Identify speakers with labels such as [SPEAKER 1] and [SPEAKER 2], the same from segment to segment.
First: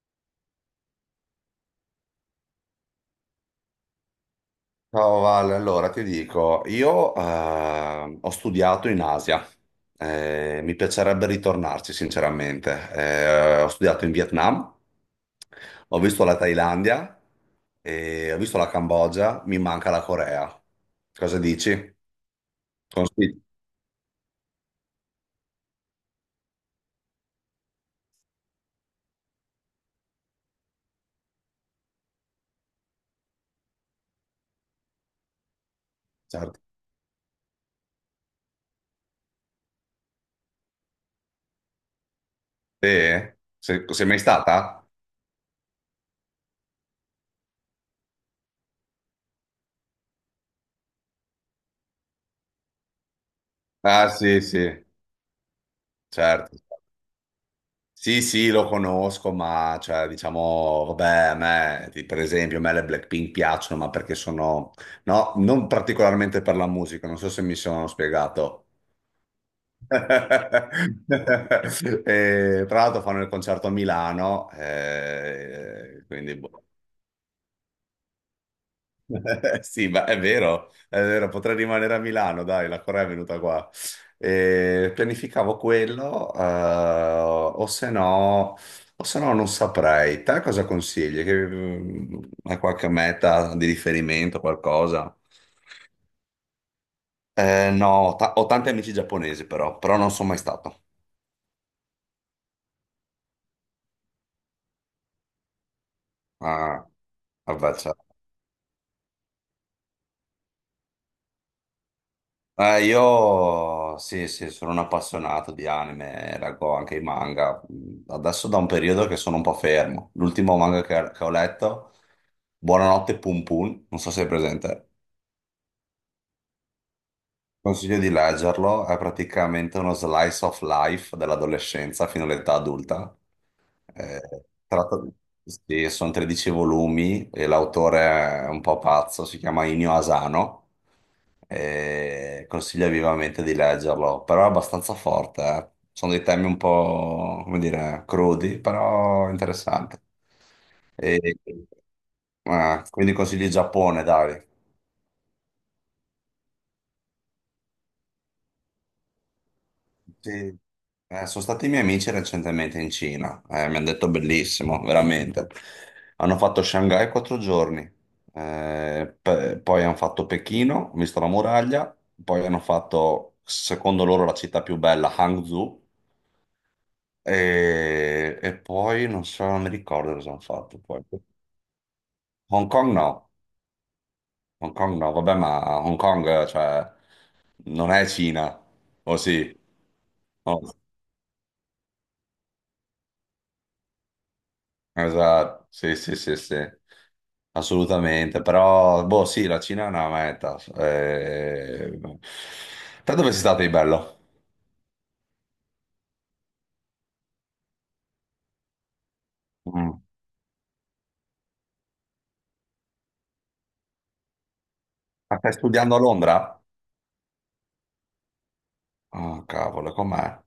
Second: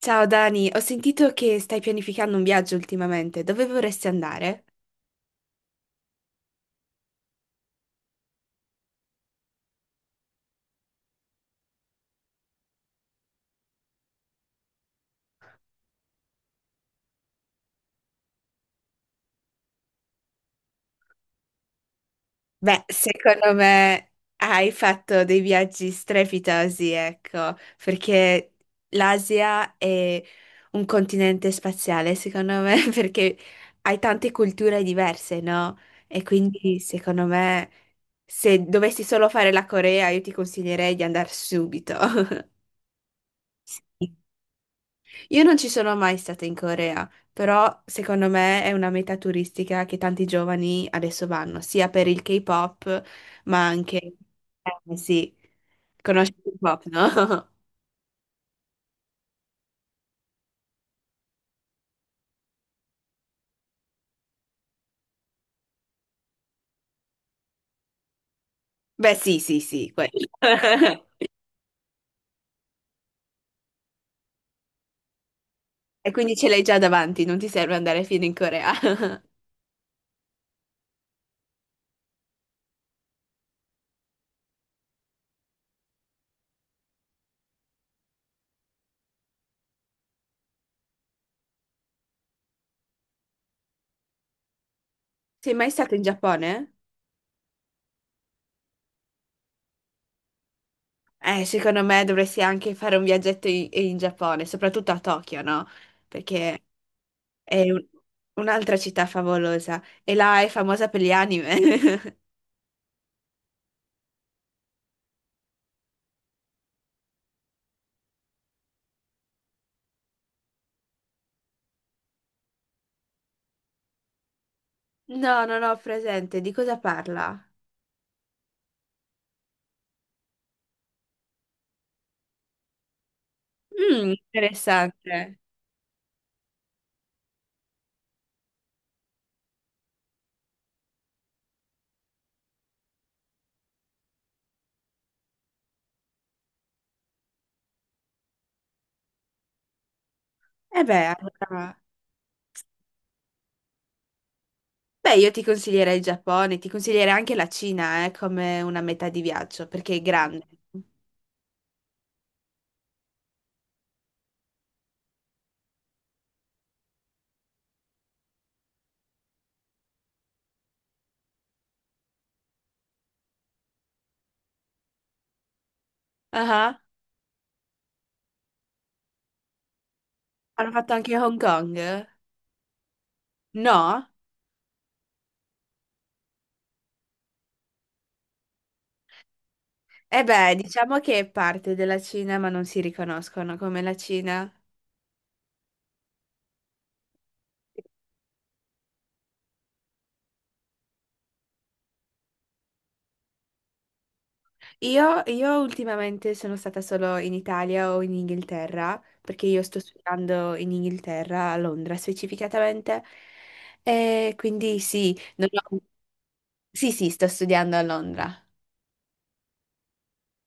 [SPEAKER 1] Ciao Dani, ho sentito che stai pianificando un viaggio ultimamente. Dove vorresti andare?
[SPEAKER 2] Ciao Vale, allora ti dico, io ho studiato in Asia. Mi piacerebbe ritornarci sinceramente. Ho studiato in Vietnam, ho visto la Thailandia, e ho visto la Cambogia, mi manca la Corea. Cosa dici?
[SPEAKER 1] Beh,
[SPEAKER 2] Consigli?
[SPEAKER 1] secondo me hai fatto dei viaggi strepitosi, ecco, perché l'Asia è un continente spaziale, secondo me, perché hai tante culture diverse, no? E
[SPEAKER 2] Certo.
[SPEAKER 1] quindi, secondo me, se dovessi solo fare la Corea, io ti consiglierei di andare subito.
[SPEAKER 2] Sì? Sei mai stata?
[SPEAKER 1] Io non ci sono mai stata in Corea, però secondo me è una meta turistica che tanti giovani adesso vanno, sia per il K-pop, ma
[SPEAKER 2] Ah
[SPEAKER 1] anche...
[SPEAKER 2] sì, sì, certo.
[SPEAKER 1] Sì, conosci il
[SPEAKER 2] Certo.
[SPEAKER 1] K-pop, no?
[SPEAKER 2] Sì, sì, lo conosco, ma cioè, diciamo, vabbè, a me, per esempio, a me le Blackpink piacciono, ma perché sono, no, non particolarmente per la musica, non so se mi sono spiegato.
[SPEAKER 1] Beh, sì, sì, sì, quello.
[SPEAKER 2] E, tra l'altro fanno il concerto a Milano,
[SPEAKER 1] E quindi
[SPEAKER 2] quindi
[SPEAKER 1] ce l'hai
[SPEAKER 2] boh.
[SPEAKER 1] già davanti, non ti serve andare fino in Corea.
[SPEAKER 2] Sì, ma è vero, potrei rimanere a Milano, dai, la Corea è venuta qua. E pianificavo quello, o se no non saprei. Te cosa consigli? Hai qualche meta di riferimento, qualcosa?
[SPEAKER 1] Sei mai stato in Giappone?
[SPEAKER 2] No, ho tanti amici giapponesi però non sono mai stato
[SPEAKER 1] Secondo me dovresti anche fare un viaggetto in Giappone, soprattutto a Tokyo, no? Perché
[SPEAKER 2] a, a
[SPEAKER 1] è
[SPEAKER 2] Versailles.
[SPEAKER 1] un'altra città favolosa e là è famosa per gli anime.
[SPEAKER 2] Io sì, sì, sono un appassionato di anime, leggo anche i manga. Adesso da un periodo che sono un po' fermo. L'ultimo manga che ho letto, Buonanotte Pum Pum, non so se è presente.
[SPEAKER 1] No, non ho presente. Di cosa parla?
[SPEAKER 2] Consiglio di leggerlo, è praticamente uno slice of life dell'adolescenza fino all'età adulta.
[SPEAKER 1] Mm,
[SPEAKER 2] Eh, tratta di-
[SPEAKER 1] interessante.
[SPEAKER 2] sì, sono 13 volumi e l'autore è un po' pazzo, si chiama Inio Asano. E consiglio vivamente di leggerlo, però è abbastanza forte. Sono dei temi un po', come dire, crudi, però interessanti.
[SPEAKER 1] E beh,
[SPEAKER 2] E,
[SPEAKER 1] allora...
[SPEAKER 2] quindi consigli Giappone, dai.
[SPEAKER 1] Beh, io ti consiglierei il Giappone, ti consiglierei anche la Cina, come una metà di viaggio, perché è grande.
[SPEAKER 2] Sì. Sono stati i miei amici recentemente in Cina, mi hanno detto bellissimo, veramente. Hanno fatto Shanghai quattro giorni, poi hanno fatto Pechino, ho visto la muraglia, poi hanno fatto, secondo loro, la città più bella, Hangzhou,
[SPEAKER 1] Ah,
[SPEAKER 2] e poi non so, non mi ricordo cosa hanno
[SPEAKER 1] hanno
[SPEAKER 2] fatto.
[SPEAKER 1] fatto
[SPEAKER 2] Poi.
[SPEAKER 1] anche Hong Kong?
[SPEAKER 2] Hong Kong no,
[SPEAKER 1] No?
[SPEAKER 2] Hong Kong no, vabbè, ma Hong Kong, cioè, non è Cina, o sì?
[SPEAKER 1] E beh,
[SPEAKER 2] No.
[SPEAKER 1] diciamo che è parte della Cina, ma non si riconoscono come la Cina.
[SPEAKER 2] Esatto, sì, sì, sì, sì, assolutamente, però, boh, sì, la Cina è una meta. Te dove sei stato di bello?
[SPEAKER 1] Io ultimamente sono stata solo in Italia o in Inghilterra, perché io sto
[SPEAKER 2] Mm.
[SPEAKER 1] studiando in Inghilterra, a Londra specificatamente, e quindi sì,
[SPEAKER 2] Ma
[SPEAKER 1] non
[SPEAKER 2] stai
[SPEAKER 1] ho-
[SPEAKER 2] studiando a Londra?
[SPEAKER 1] sì, sì, sto studiando a Londra.
[SPEAKER 2] Oh, cavolo, com'è?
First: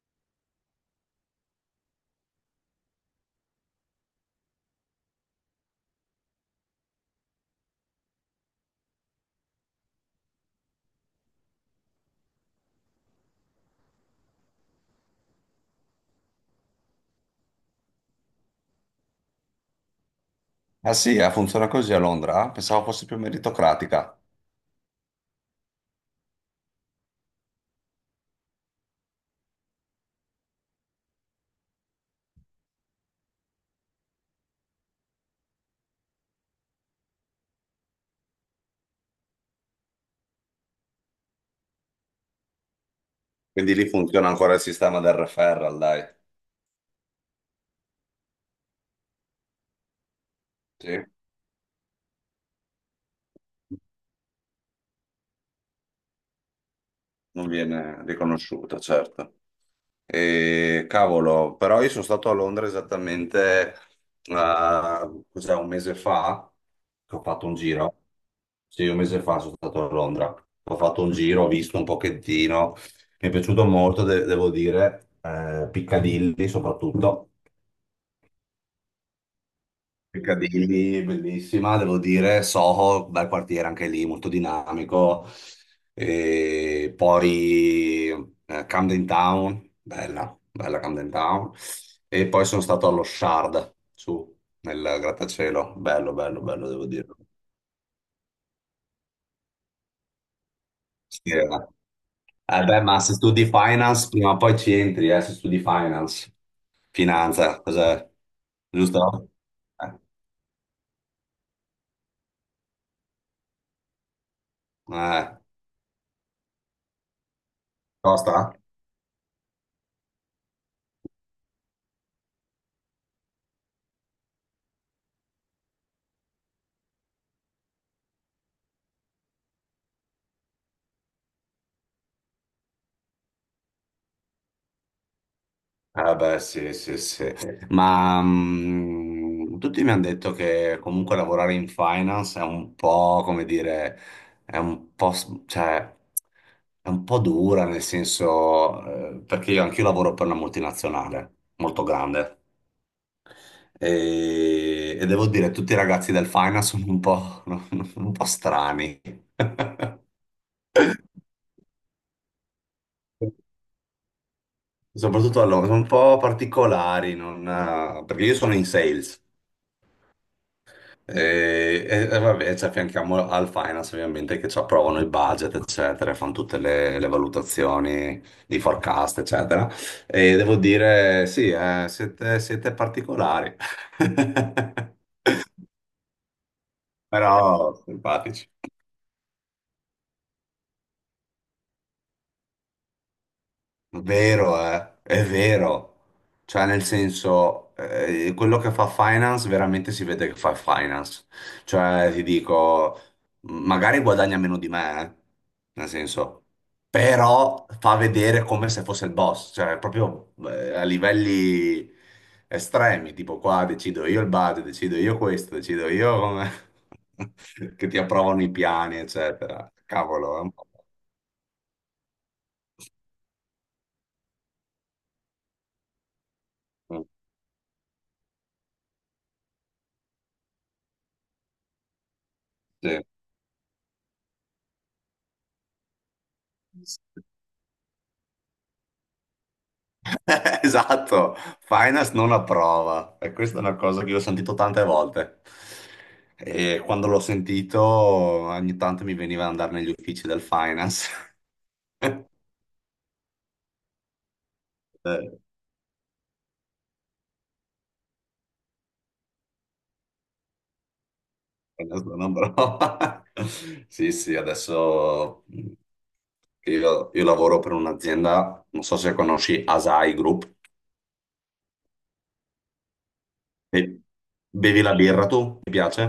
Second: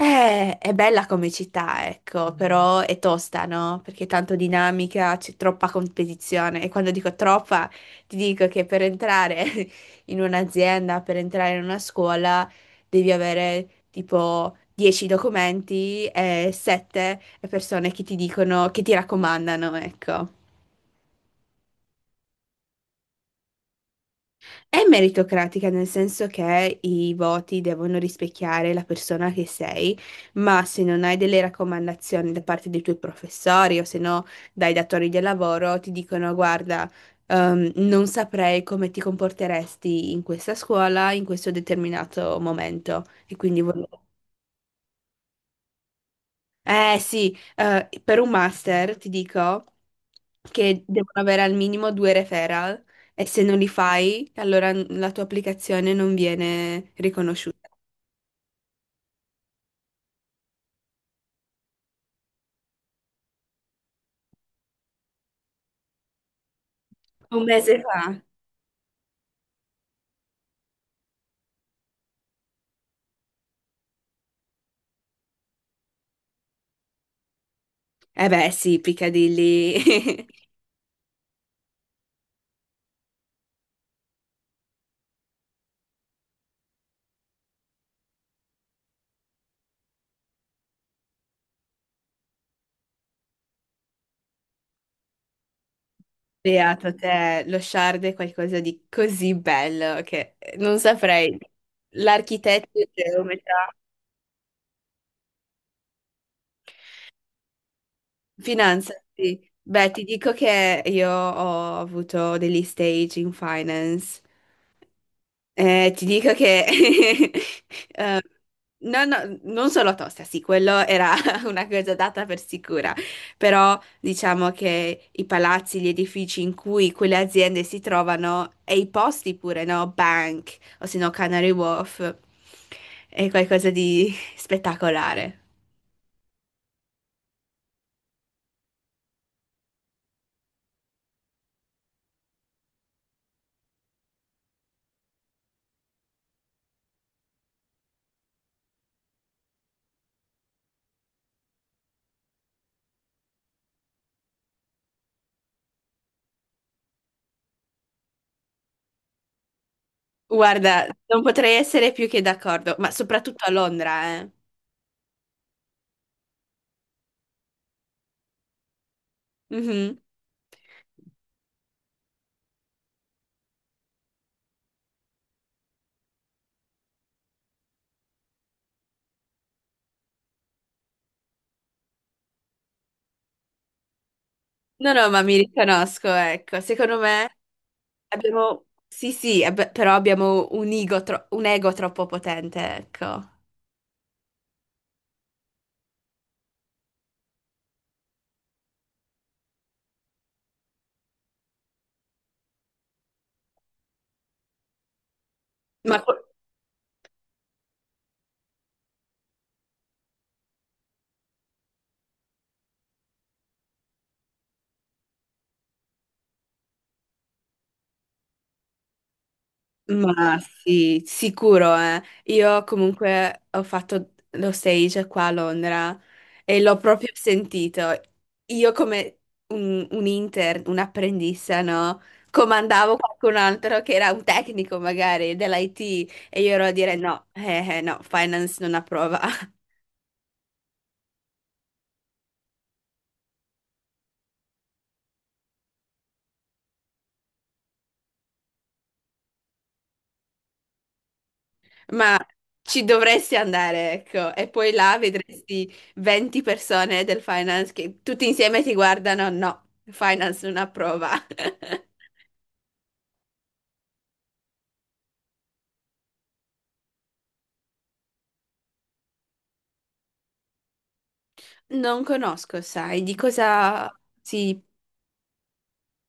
[SPEAKER 1] È bella come città, ecco. Mm. Però è tosta, no? Perché è tanto dinamica, c'è troppa competizione. E quando dico troppa, ti dico che per entrare in un'azienda, per entrare in una scuola, devi avere tipo 10 documenti e 7 persone che ti dicono, che ti raccomandano, ecco.
[SPEAKER 2] Ah sì, funziona così a Londra? Pensavo fosse più meritocratica.
[SPEAKER 1] È meritocratica nel senso che i voti devono rispecchiare la persona che sei, ma se non hai delle raccomandazioni da parte dei tuoi professori o se no dai datori di lavoro, ti dicono: guarda, non saprei come ti comporteresti in questa scuola in questo determinato momento. E quindi
[SPEAKER 2] Quindi lì
[SPEAKER 1] volevo
[SPEAKER 2] funziona ancora il sistema del referral, dai.
[SPEAKER 1] eh sì, per un master ti dico che
[SPEAKER 2] Sì.
[SPEAKER 1] devono avere al minimo due referral e se non li fai, allora la tua applicazione non viene
[SPEAKER 2] Non
[SPEAKER 1] riconosciuta.
[SPEAKER 2] viene riconosciuta, certo. E, cavolo, però io sono stato a Londra esattamente, ah, cos'è, un mese fa, che ho
[SPEAKER 1] Un
[SPEAKER 2] fatto un
[SPEAKER 1] mese
[SPEAKER 2] giro.
[SPEAKER 1] fa?
[SPEAKER 2] Sì, un mese fa sono stato a Londra. Ho fatto un giro, ho visto un pochettino. Mi è piaciuto molto, devo dire, Piccadilly soprattutto.
[SPEAKER 1] Eh beh sì, Piccadilly.
[SPEAKER 2] Piccadilly, bellissima, devo dire, Soho, bel quartiere anche lì, molto dinamico. E poi Camden Town, bella, bella Camden Town. E poi sono stato allo Shard, su, nel grattacielo, bello, bello, bello, devo
[SPEAKER 1] Beato
[SPEAKER 2] dire.
[SPEAKER 1] te, lo Shard è qualcosa di così bello che non
[SPEAKER 2] Sì,
[SPEAKER 1] saprei.
[SPEAKER 2] eh. Eh
[SPEAKER 1] L'architetto,
[SPEAKER 2] beh,
[SPEAKER 1] il
[SPEAKER 2] ma se studi
[SPEAKER 1] geometra,
[SPEAKER 2] finance, prima o poi ci entri, se studi finance. Finanza, cos'è?
[SPEAKER 1] finanza,
[SPEAKER 2] Giusto?
[SPEAKER 1] sì. Beh,
[SPEAKER 2] Eh,
[SPEAKER 1] ti dico che io ho avuto degli stage in finance.
[SPEAKER 2] eh,
[SPEAKER 1] Ti dico che
[SPEAKER 2] Costa?
[SPEAKER 1] no, no, non solo tosta, sì, quello era una cosa data per sicura, però diciamo che i palazzi, gli edifici in cui quelle aziende si trovano e i posti pure, no? Bank o se no Canary Wharf, è qualcosa di spettacolare.
[SPEAKER 2] Ah beh, sì, sì, sì. Ma tutti mi hanno detto che comunque lavorare in finance è un po', come dire, è un po', cioè, è un po' dura, nel senso, perché io anch'io lavoro per una multinazionale molto grande e devo dire, tutti i ragazzi del finance sono un po', un po' strani.
[SPEAKER 1] Guarda, non potrei essere più che d'accordo, ma soprattutto a Londra, eh.
[SPEAKER 2] Soprattutto allora, sono un po' particolari, non, perché io sono in sales.
[SPEAKER 1] Mhm.
[SPEAKER 2] E vabbè, ci affianchiamo al finance ovviamente che ci approvano il budget, eccetera, fanno tutte le valutazioni di forecast, eccetera. E devo dire, sì, siete particolari,
[SPEAKER 1] No, no, ma mi riconosco, ecco, secondo me.
[SPEAKER 2] però simpatici.
[SPEAKER 1] Abbiamo, sì, sì, però abbiamo un ego, un ego troppo potente, ecco.
[SPEAKER 2] Vero, è vero. Cioè, nel senso, quello che fa finance veramente si vede che fa finance. Cioè, ti dico, magari guadagna meno di me, nel
[SPEAKER 1] Ma, co-
[SPEAKER 2] senso, però fa vedere come se fosse il boss, cioè proprio a livelli estremi, tipo qua decido io il budget, decido io questo, decido io come... che ti approvano i piani, eccetera.
[SPEAKER 1] ma
[SPEAKER 2] Cavolo, è un po'...
[SPEAKER 1] sì, sicuro, eh. Io comunque ho fatto lo stage qua a Londra e l'ho
[SPEAKER 2] Mm,
[SPEAKER 1] proprio sentito. Io come un intern, un apprendista, no? Comandavo
[SPEAKER 2] sì.
[SPEAKER 1] qualcun altro che era un tecnico magari dell'IT e io ero a dire no, no, finance non approva.
[SPEAKER 2] Esatto, Finance non approva e questa è una cosa che io ho sentito tante volte e quando l'ho sentito ogni tanto mi veniva ad andare negli uffici del Finance.
[SPEAKER 1] Ma ci dovresti andare, ecco, e poi là
[SPEAKER 2] Eh,
[SPEAKER 1] vedresti 20 persone del finance che tutti insieme ti guardano, no, finance non approva.
[SPEAKER 2] Finance non approva. Sì, sì, adesso che io lavoro per un'azienda, non so se conosci Asai Group.
[SPEAKER 1] Non conosco, sai, di
[SPEAKER 2] Be-
[SPEAKER 1] cosa si...
[SPEAKER 2] Bevi la birra tu? Ti piace?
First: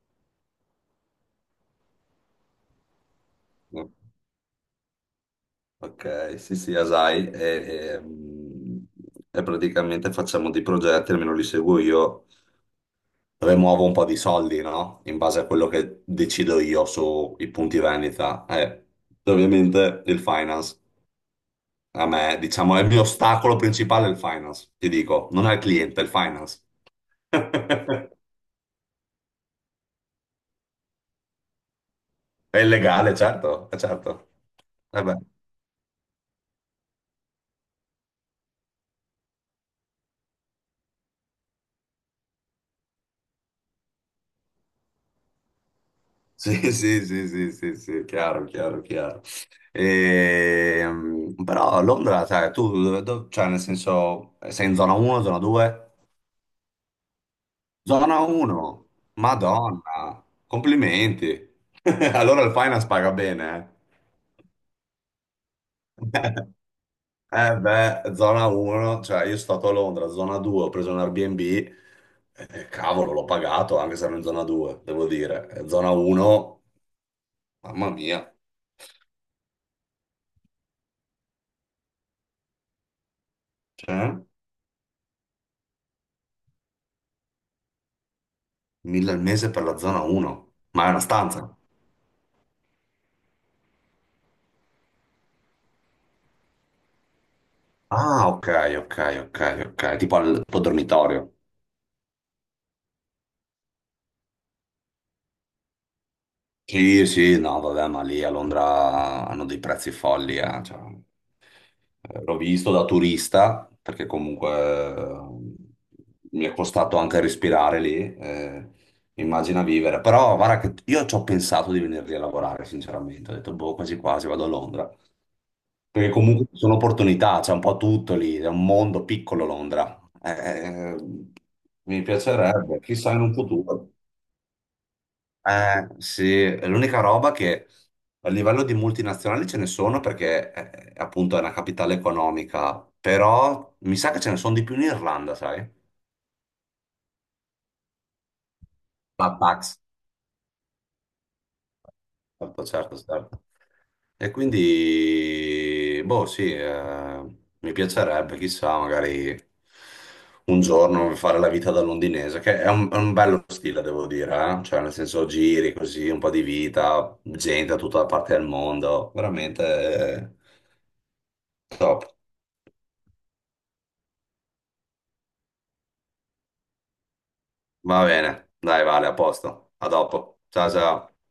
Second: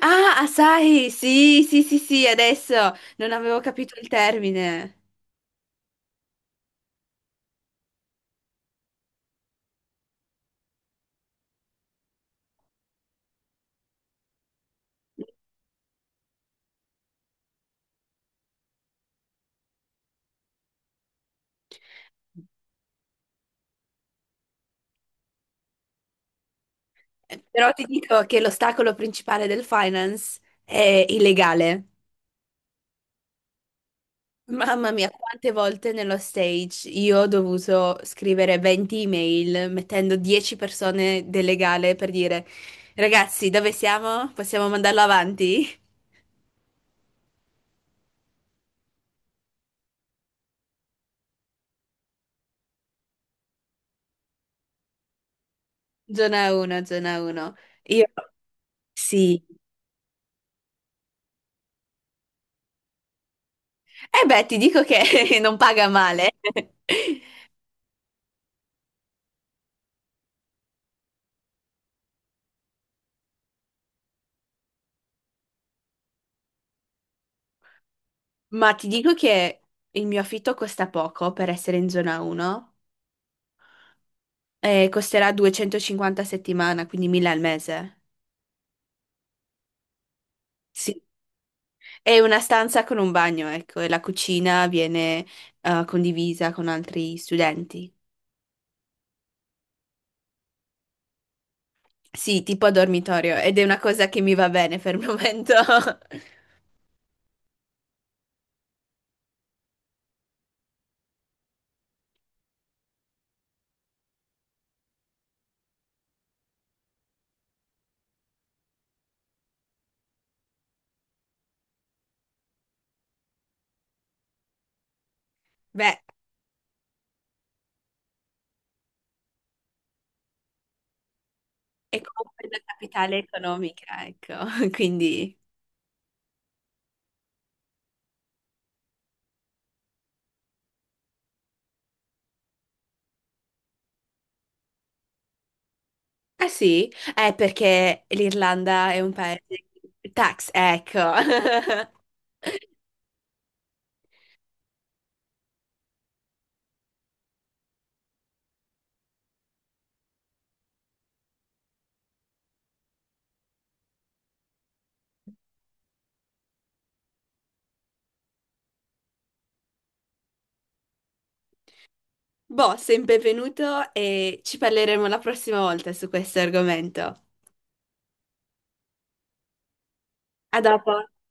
[SPEAKER 1] Ah, ah, sai, sì, sì, sì, sì, adesso non avevo
[SPEAKER 2] No.
[SPEAKER 1] capito il termine.
[SPEAKER 2] Ok, sì, sì, Asai, e, mm, e praticamente facciamo dei progetti, almeno li seguo io, rimuovo un po' di soldi, no? In base a quello che decido io sui punti vendita. E ovviamente il finance, a me, diciamo, è il mio ostacolo principale il finance, ti dico, non è il cliente, è il finance.
[SPEAKER 1] Però ti dico che l'ostacolo principale del finance è illegale.
[SPEAKER 2] È illegale, certo, certo.
[SPEAKER 1] Mamma mia, quante volte nello stage io ho dovuto scrivere 20 email mettendo 10 persone del legale per dire ragazzi, dove siamo? Possiamo mandarlo avanti?
[SPEAKER 2] Sì, sì, sì, sì, sì, sì, chiaro, chiaro, chiaro. Però a Londra, sai, tu, cioè, nel senso, sei in zona 1, zona 2?
[SPEAKER 1] Zona 1, zona 1. Io
[SPEAKER 2] Zona 1,
[SPEAKER 1] sì.
[SPEAKER 2] Madonna, complimenti. Allora il finance paga bene,
[SPEAKER 1] E beh, ti dico che non paga
[SPEAKER 2] eh.
[SPEAKER 1] male.
[SPEAKER 2] Eh beh, zona 1, cioè io sono stato a Londra, zona 2, ho preso un Airbnb, cavolo, l'ho pagato anche se ero in zona 2, devo dire. Zona 1, mamma mia.
[SPEAKER 1] Ma ti dico che il mio affitto costa poco per essere in zona 1
[SPEAKER 2] Cioè?
[SPEAKER 1] e costerà 250 a settimana, quindi 1000 al mese.
[SPEAKER 2] 1.000 al mese per la zona 1, ma è una
[SPEAKER 1] Sì.
[SPEAKER 2] stanza.
[SPEAKER 1] È una stanza con un bagno, ecco, e la cucina viene condivisa con altri studenti.
[SPEAKER 2] Ah, ok, ok, ok, ok, tipo al tuo dormitorio.
[SPEAKER 1] Sì, tipo a dormitorio, ed è una cosa che mi va bene per il momento.
[SPEAKER 2] Sì, sì, no, vabbè, ma lì a Londra hanno dei prezzi folli, cioè, l'ho visto da turista, perché comunque mi è costato anche respirare lì, immagina vivere. Però guarda che io ci ho pensato di venire lì a lavorare, sinceramente, ho detto, boh, quasi quasi vado a Londra.
[SPEAKER 1] Beh,
[SPEAKER 2] Perché comunque ci sono opportunità, c'è un po' tutto lì, è un mondo piccolo Londra.
[SPEAKER 1] è
[SPEAKER 2] Mi
[SPEAKER 1] comunque la
[SPEAKER 2] piacerebbe, chissà
[SPEAKER 1] capitale
[SPEAKER 2] in un futuro.
[SPEAKER 1] economica, ecco, quindi...
[SPEAKER 2] Sì, è l'unica roba che a livello di multinazionali ce ne sono perché appunto è una capitale economica, però mi sa che ce ne sono di più in Irlanda, sai?
[SPEAKER 1] Ah sì? È perché l'Irlanda è un paese...
[SPEAKER 2] La
[SPEAKER 1] Tax, ecco.
[SPEAKER 2] Certo, certo, certo. E quindi, boh, sì, mi piacerebbe, chissà, magari un giorno fare la vita da londinese, che è un bello stile, devo dire. Cioè, nel senso, giri così, un po' di vita, gente da tutta la parte del mondo, veramente top.
[SPEAKER 1] Boh, sei benvenuto e ci parleremo la prossima volta su questo argomento.
[SPEAKER 2] Va bene, dai, Vale, a posto. A dopo.
[SPEAKER 1] A
[SPEAKER 2] Ciao,
[SPEAKER 1] dopo.
[SPEAKER 2] ciao.